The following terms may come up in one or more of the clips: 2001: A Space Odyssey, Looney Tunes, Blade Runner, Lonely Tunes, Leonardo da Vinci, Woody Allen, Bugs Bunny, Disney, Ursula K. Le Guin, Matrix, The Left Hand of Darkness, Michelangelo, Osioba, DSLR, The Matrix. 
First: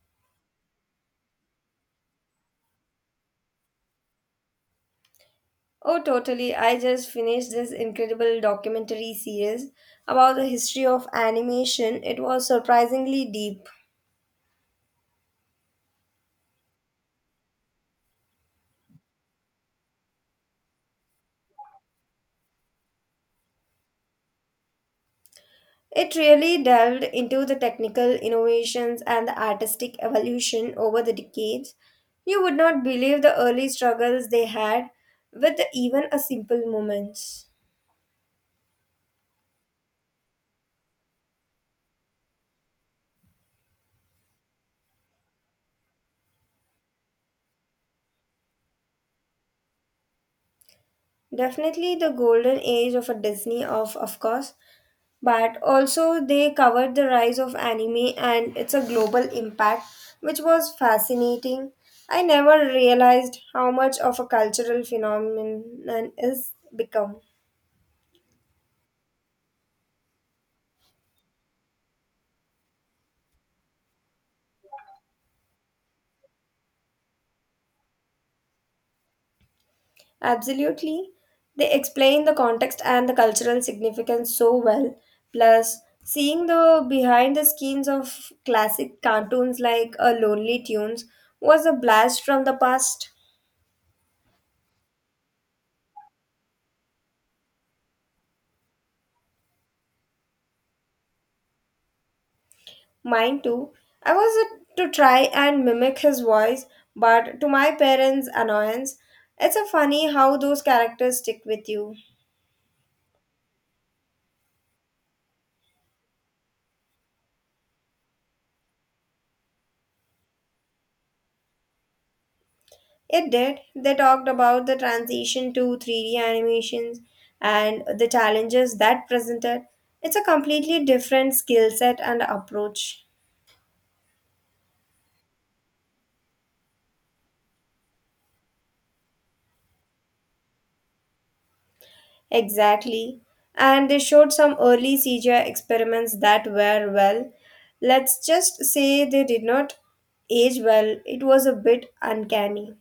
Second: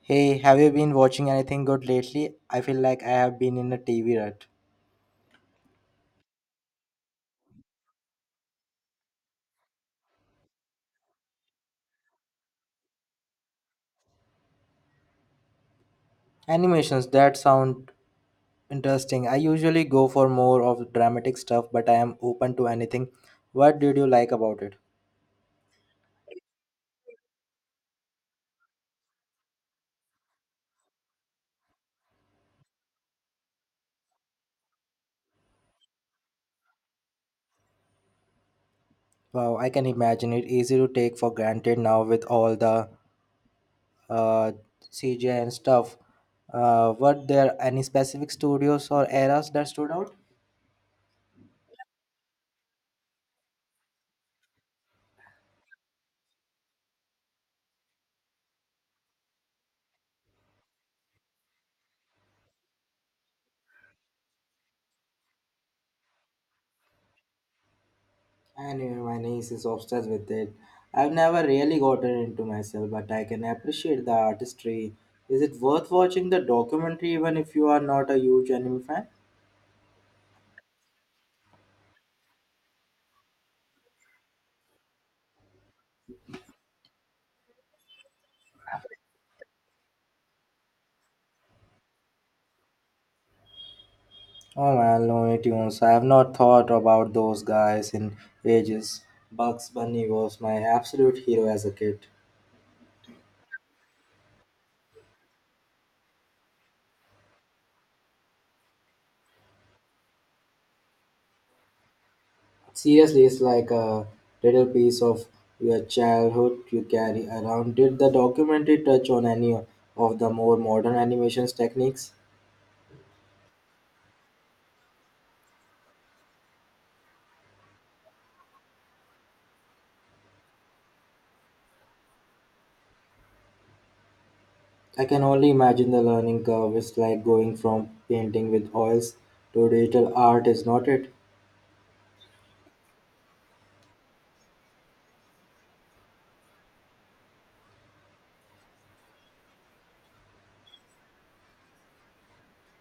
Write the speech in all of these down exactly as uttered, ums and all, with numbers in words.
Hey, have you been watching anything good lately? I feel like I have been in a T V rut. Oh, totally. I just finished this incredible documentary series about the history of animation. It was surprisingly deep. Animations that sound interesting. I usually go for more of dramatic stuff, but I am open to anything. What did you like about it? It really delved into the technical innovations and the artistic evolution over the decades. You would not believe the early struggles they had with even a simple moments. Wow, I can imagine it easy to take for granted now with all the uh, C G I and stuff. Uh, were there any specific studios or eras that stood out? Definitely the golden age of a Disney of of course, but also they covered the rise of anime and its a global impact which was fascinating. I never realized how much of a cultural phenomenon is become. And even my niece is obsessed with it. I've never really gotten into myself, but I can appreciate the artistry. Is it worth watching the documentary even if you are not a huge anime fan? Absolutely. They explain the context and the cultural significance so well. Plus, seeing the behind the scenes of classic cartoons like a Lonely Tunes was a blast from the past. Oh man, Looney Tunes. I have not thought about those guys in ages. Bugs Bunny was my absolute hero as a kid. Mine too. I was uh, to try and mimic his voice, but to my parents' annoyance, it's a funny how those characters stick with you. Seriously, it's like a little piece of your childhood you carry around. Did the documentary touch on any of the more modern animations techniques? It did. They talked about the transition to three D animations and the challenges that presented. It's a completely different skill set and approach. I can only imagine the learning curve. Is like going from painting with oils to digital art, is not it? Exactly. And they showed some early C G I experiments that were, well, let's just say they did not age well. It was a bit uncanny.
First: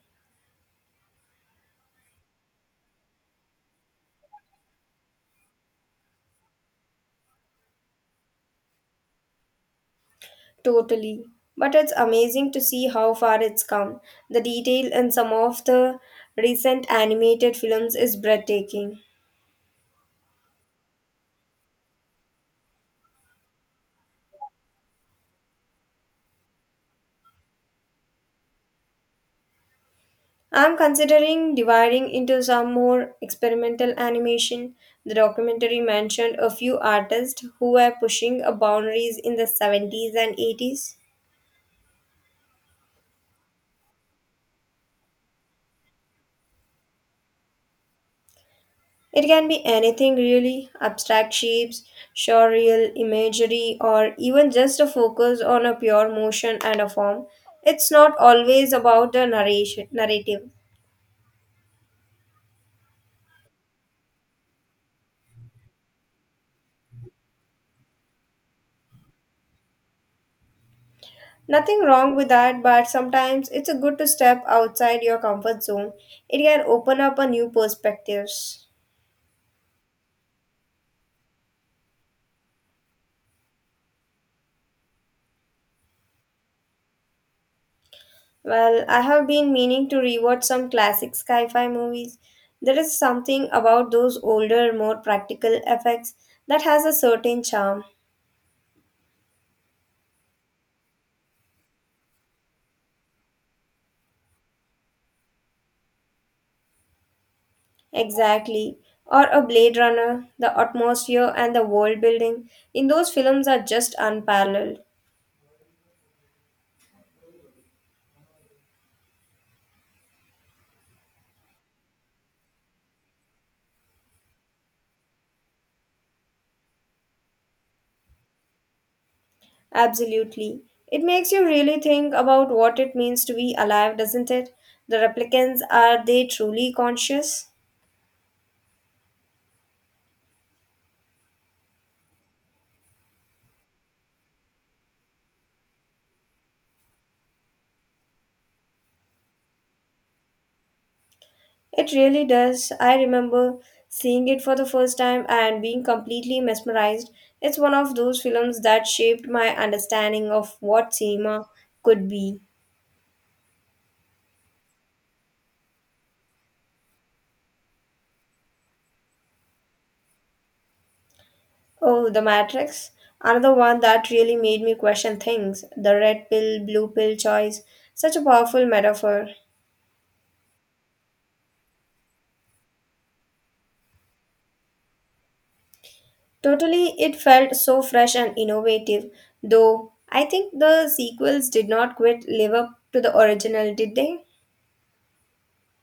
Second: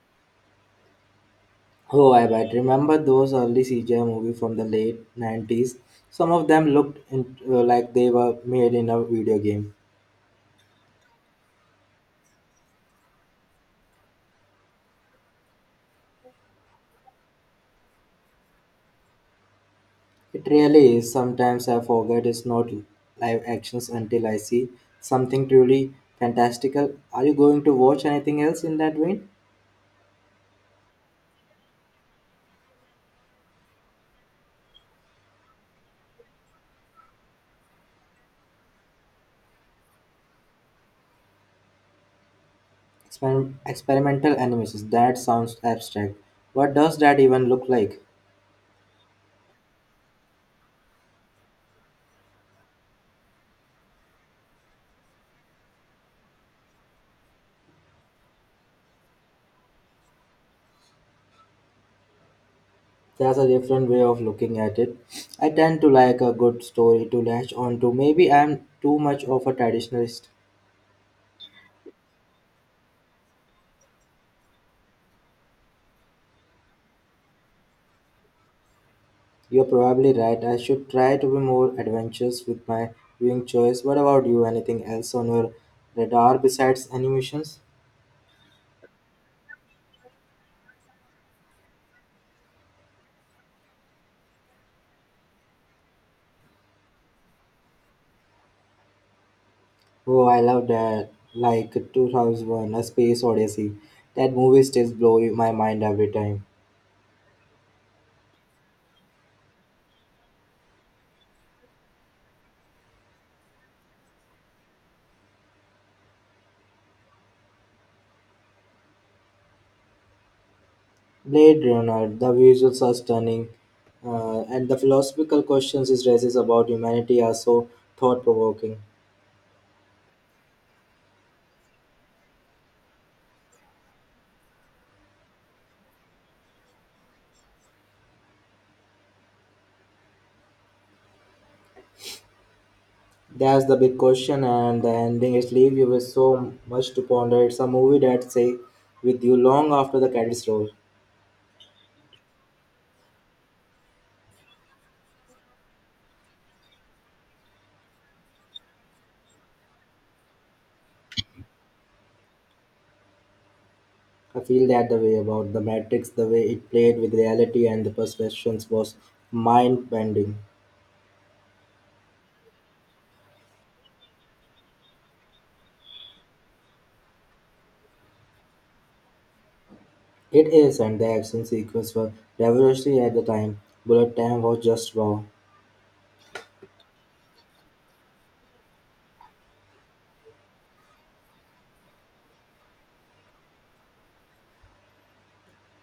Oh, I bet. Remember those early C G I movies from the late nineties? Some of them looked in, uh, like they were made in a video game. Totally. But it's amazing to see how far it's come. The detail in some of the recent animated films is breathtaking. It really is. Sometimes I forget it's not live actions until I see something truly fantastical. Are you going to watch anything else in that vein? I'm considering dividing into some more experimental animation. The documentary mentioned a few artists who were pushing a boundaries in the seventies and eighties. Exper- experimental animations. That sounds abstract. What does that even look like? It can be anything really abstract shapes, surreal imagery, or even just a focus on a pure motion and a form. It's not always about the narration narrative. That's a different way of looking at it. I tend to like a good story to latch on to. Maybe I'm too much of a traditionalist. Nothing wrong with that, but sometimes it's a good to step outside your comfort zone. It can open up a new perspectives. You're probably right. I should try to be more adventurous with my viewing choice. What about you? Anything else on your radar besides animations? Well, I have been meaning to rewatch some classic sci fi movies. There is something about those older, more practical effects that has a certain charm. Oh, I love that. Like two thousand one, A Space Odyssey. That movie still blows my mind every time. Exactly. Or a Blade Runner, the atmosphere and the world building in those films are just unparalleled. Blade Runner, the visuals are stunning, uh, and the philosophical questions it raises about humanity are so thought provoking. Absolutely. It makes you really think about what it means to be alive, doesn't it? The replicants, are they truly conscious? That's the big question, and the ending is leave you with so much to ponder. It's a movie that stay with you long after the credits roll. It really does. I remember seeing it for the first time and being completely mesmerized. It's one of those films that shaped my understanding of what cinema could be. I feel that the way about the Matrix, the way it played with reality and the perceptions was mind bending. Oh, The Matrix. Another one that really made me question things. The red pill, blue pill choice. Such a powerful metaphor. It is, and the action sequence were revolutionary at the time. Bullet time was just wow. Totally, it felt so fresh and innovative. Though, I think the sequels did not quite live up to the original, did they?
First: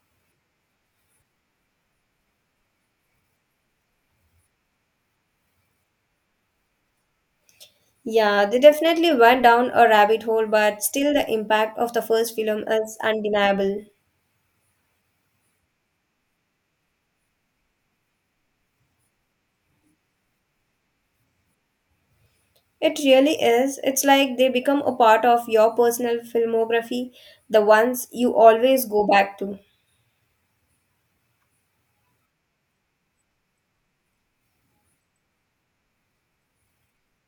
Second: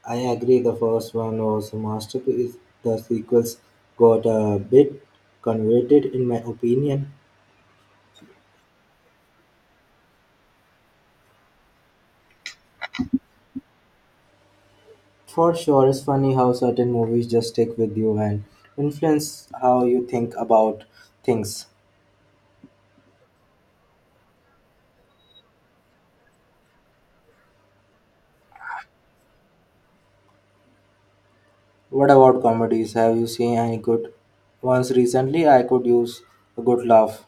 I agree the first one was a masterpiece. The sequels got a bit convoluted in my opinion. Yeah, they definitely went down a rabbit hole, but still the impact of the first film is undeniable. For sure, it's funny how certain movies just stick with you and influence how you think about things. It really is. It's like they become a part of your personal filmography, the ones you always go back to. What about comedies? Have you seen any good ones recently? I could use a good laugh.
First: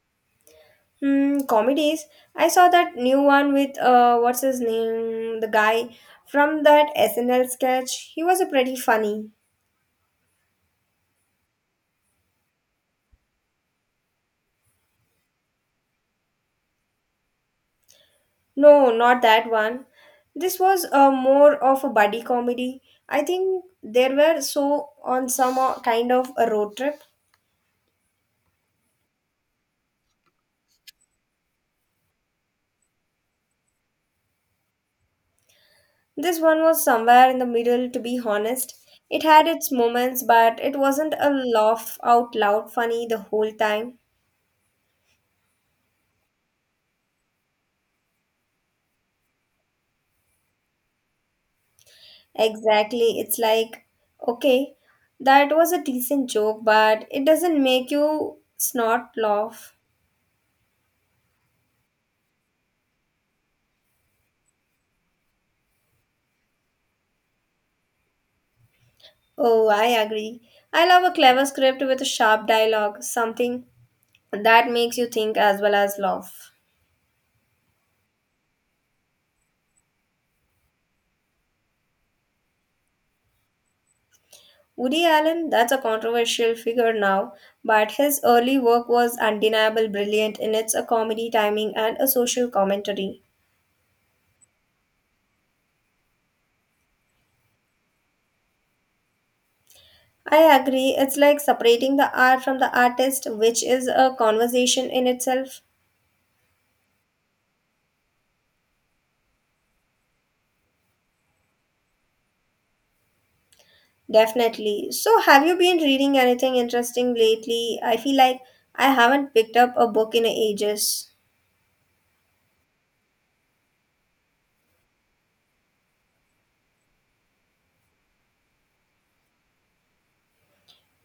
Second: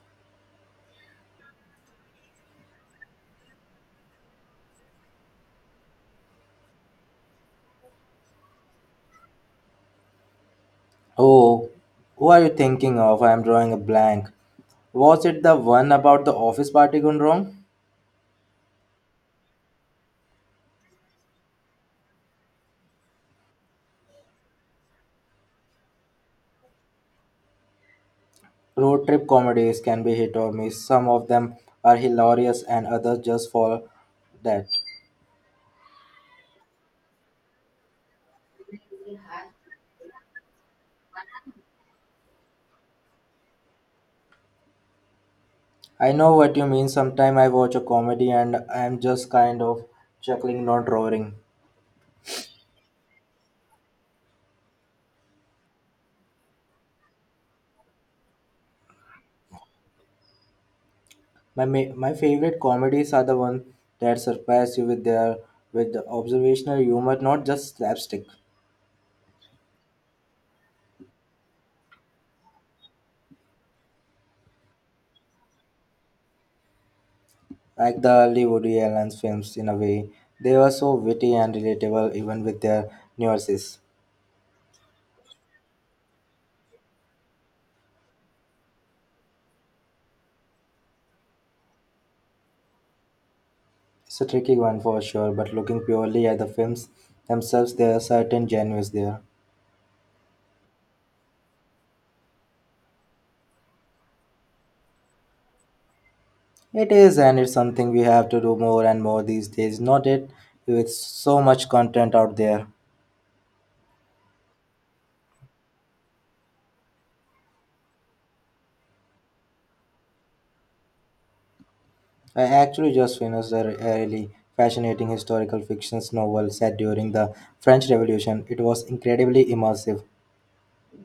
Hmm, comedies. I saw that new one with uh what's his name? The guy from that S N L sketch. He was a pretty funny. Oh, who are you thinking of? I am drawing a blank. Was it the one about the office party gone wrong? No, not that one. This was uh, more of a buddy comedy. I think they were so on some uh, kind of a road trip. Road trip comedies can be hit or miss. Some of them are hilarious and others just fall that. This one was somewhere in the middle, to be honest. It had its moments, but it wasn't a laugh out loud funny the whole time. I know what you mean. Sometimes I watch a comedy and I'm just kind of chuckling, not roaring. Exactly. It's like, okay, that was a decent joke, but it doesn't make you snort laugh. My ma- my favorite comedies are the ones that surprise you with their with the observational humor, not just slapstick. Oh, I agree. I love a clever script with a sharp dialogue, something that makes you think as well as laugh. Like the early Woody Allen films, in a way, they were so witty and relatable, even with their nuances. Woody Allen, that's a controversial figure now, but his early work was undeniably brilliant in its a comedy timing and a social commentary. It's a tricky one for sure, but looking purely at the films themselves, there are certain genuines there. I agree, it's like separating the art from the artist, which is a conversation in itself. It is, and it's something we have to do more and more these days, not it? With so much content out there. Definitely. So, have you been reading anything interesting lately? I feel like I haven't picked up a book in ages. I actually just finished a really fascinating historical fiction novel set during the French Revolution. It was incredibly immersive.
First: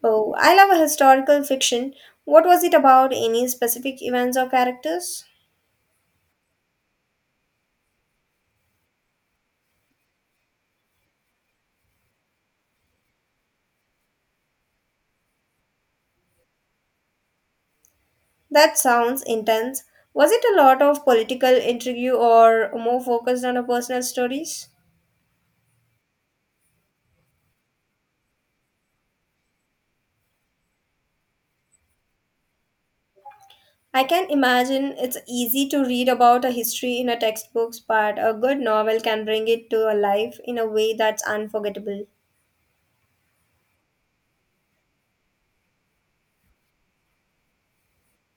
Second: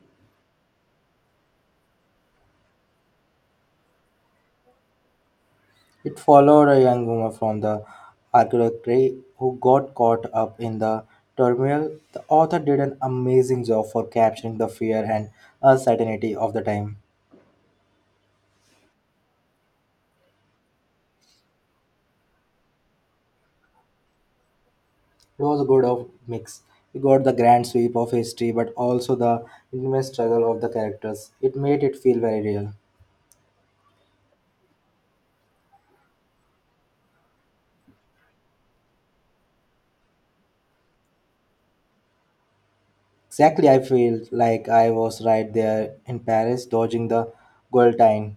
Oh, I love a historical fiction. What was it about? Any specific events or characters? It followed a young woman from the archaeology who got caught up in the turmoil. The author did an amazing job for capturing the fear and uncertainty of the time. That sounds intense. Was it a lot of political intrigue or more focused on a personal stories? It was a good of mix. You got the grand sweep of history, but also the intimate struggle of the characters. It made it feel very real. I can imagine it's easy to read about a history in a textbooks, but a good novel can bring it to a life in a way that's unforgettable. Exactly, I feel like I was right there in Paris, dodging the guillotine.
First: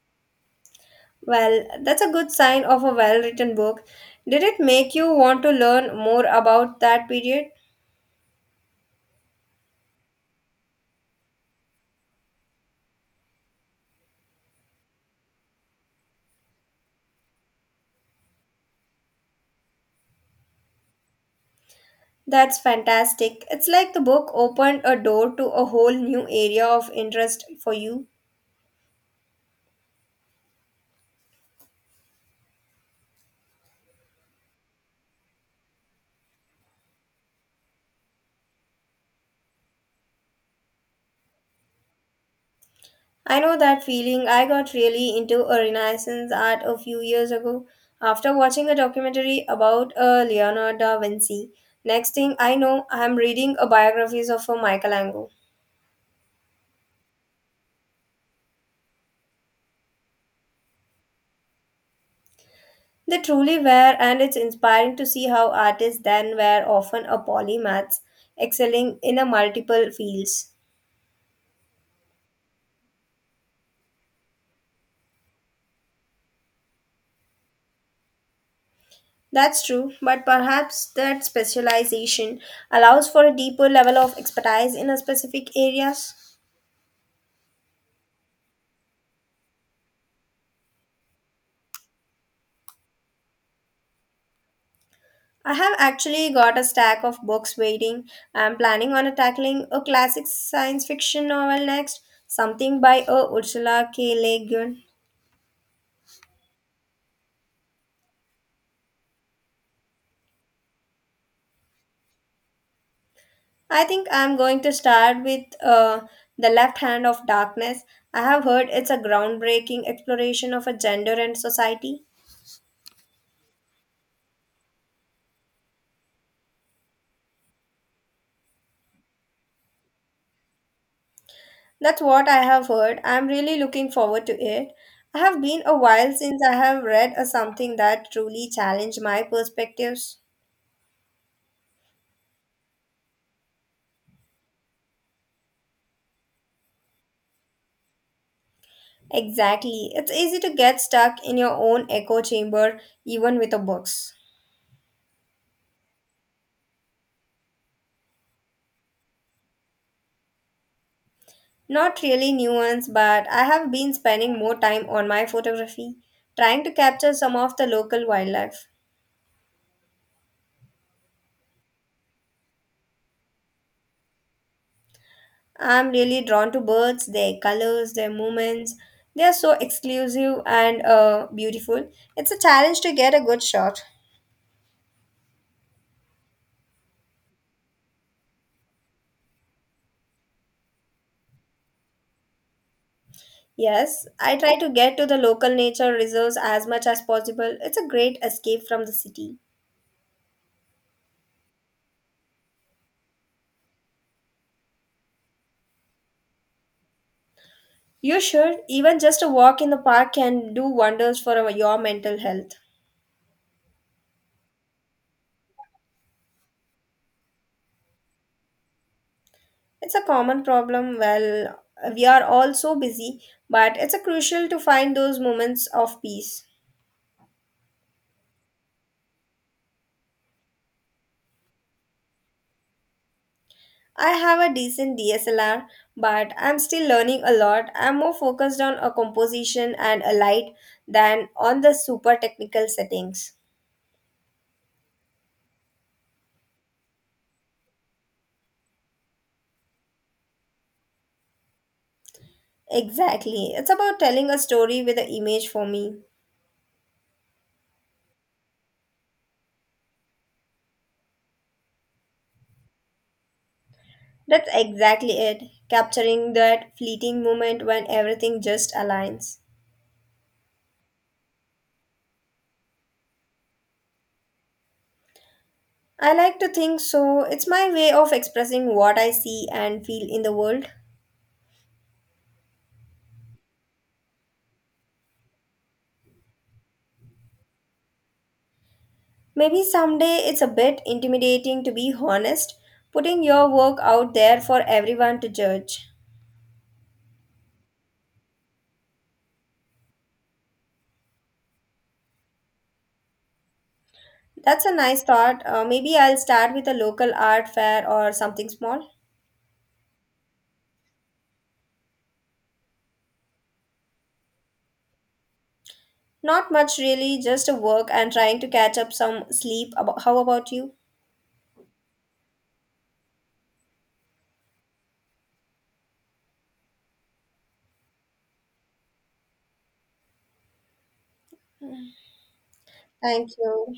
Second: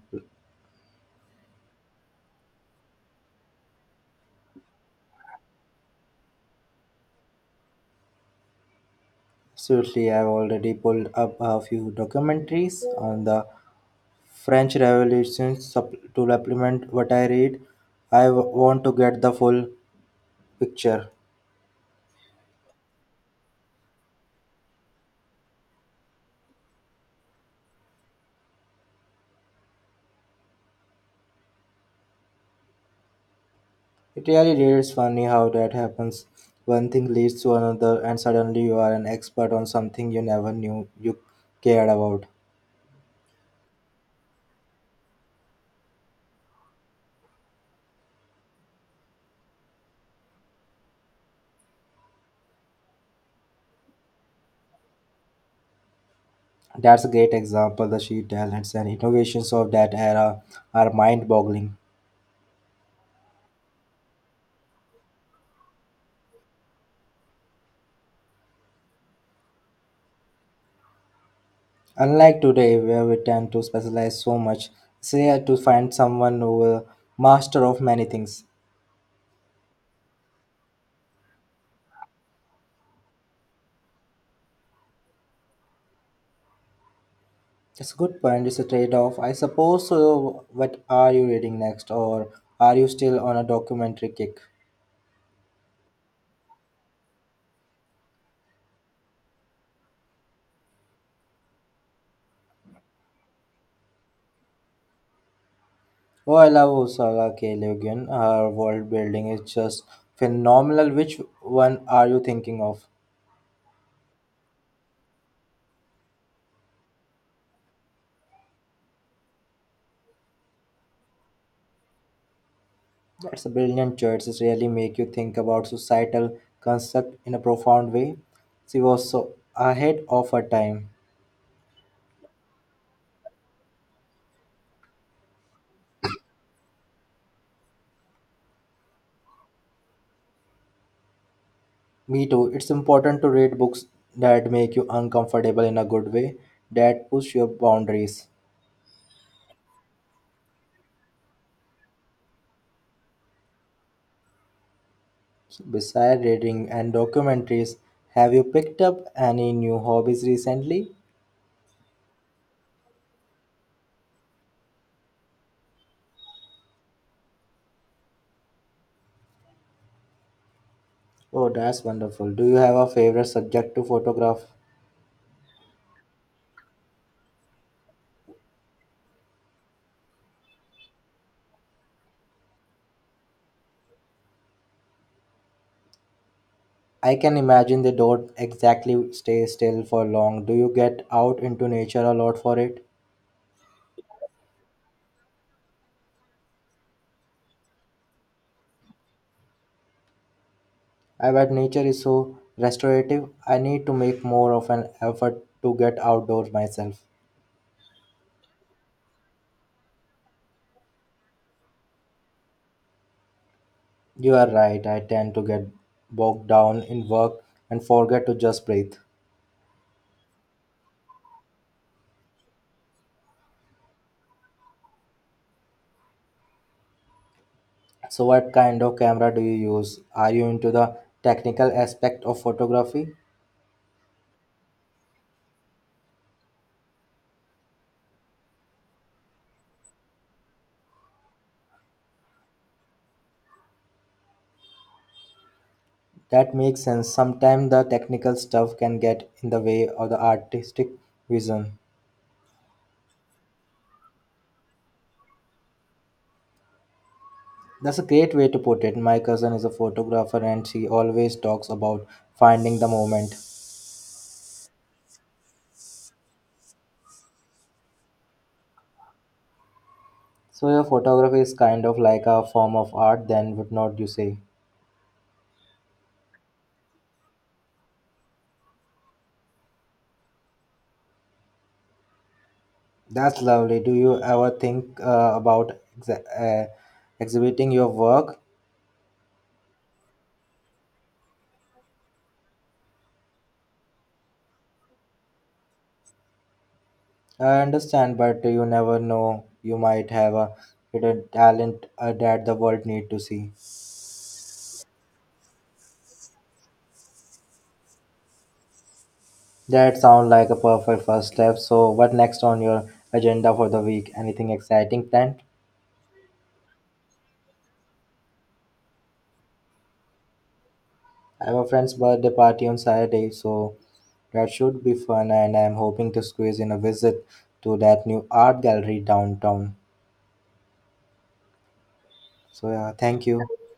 Well, that's a good sign of a well-written book. Did it make you want to learn more about that period? Seriously, I've already pulled up a few documentaries on the French Revolution sup- to supplement what I read. I w- want to get the full picture. That's fantastic. It's like the book opened a door to a whole new area of interest for you. It really is funny how that happens. One thing leads to another, and suddenly you are an expert on something you never knew you cared about. I know that feeling. I got really into a Renaissance art a few years ago after watching a documentary about uh, Leonardo da Vinci. Next thing I know, I'm reading a biographies of a Michelangelo. That's a great example. The sheer talents and innovations of that era are mind boggling. They truly were, and it's inspiring to see how artists then were often a polymaths, excelling in a multiple fields. Unlike today, where we tend to specialize so much, it's rare to find someone who is a master of many things. That's true, but perhaps that specialization allows for a deeper level of expertise in a specific areas. It's a good point. It's a trade-off, I suppose. So, what are you reading next, or are you still on a documentary kick? I have actually got a stack of books waiting. I'm planning on tackling a classic science fiction novel next, something by uh, Ursula K. Le Guin. Oh, I love Ursula K. Le Guin. Her world building is just phenomenal. Which one are you thinking of? I think I'm going to start with uh, The Left Hand of Darkness. I have heard it's a groundbreaking exploration of a gender and society. That's a brilliant choice. It really make you think about societal concept in a profound way. She was so ahead of her time. That's what I have heard. I'm really looking forward to it. I have been a while since I have read a something that truly challenged my perspectives. Me too. It's important to read books that make you uncomfortable in a good way, that push your boundaries. Exactly. It's easy to get stuck in your own echo chamber even with the books. Besides reading and documentaries, have you picked up any new hobbies recently? Not really nuanced, but I have been spending more time on my photography, trying to capture some of the local wildlife. Oh, that's wonderful. Do you have a favorite subject to photograph? I'm really drawn to birds, their colors, their movements. They are so exclusive and uh, beautiful. It's a challenge to get a good shot. I can imagine they don't exactly stay still for long. Do you get out into nature a lot for it? Yes, I try to get to the local nature reserves as much as possible. It's a great escape from the city. I bet nature is so restorative. I need to make more of an effort to get outdoors myself. You should. Even just a walk in the park can do wonders for our- your mental health. You are right, I tend to get bogged down in work and forget to just breathe. It's a common problem. Well, we are all so busy, but it's a crucial to find those moments of peace. So, what kind of camera do you use? Are you into the technical aspect of photography? I have a decent D S L R, but I'm still learning a lot. I'm more focused on a composition and a light than on the super technical settings. That makes sense. Sometimes the technical stuff can get in the way of the artistic vision. Exactly. It's about telling a story with an image for me. That's a great way to put it. My cousin is a photographer and she always talks about finding the moment. That's exactly it. Capturing that fleeting moment when everything just aligns. So, your photography is kind of like a form of art, then, would not you say? I like to think so. It's my way of expressing what I see and feel in the world. That's lovely. Do you ever think uh, about exa- uh, exhibiting your work? Maybe someday it's a bit intimidating to be honest, putting your work out there for everyone to judge. I understand, but you never know. You might have a hidden talent uh, that the world need to see. That's a nice thought. Uh, maybe I'll start with a local art fair or something small. That sounds like a perfect first step. So, what next on your agenda for the week? Anything exciting planned? Not much really, just a work and trying to catch up some sleep. Abo- How about you? I have a friend's birthday party on Saturday, so that should be fun. And I'm hoping to squeeze in a visit to that new art gallery downtown. So, yeah, thank Thank you. you.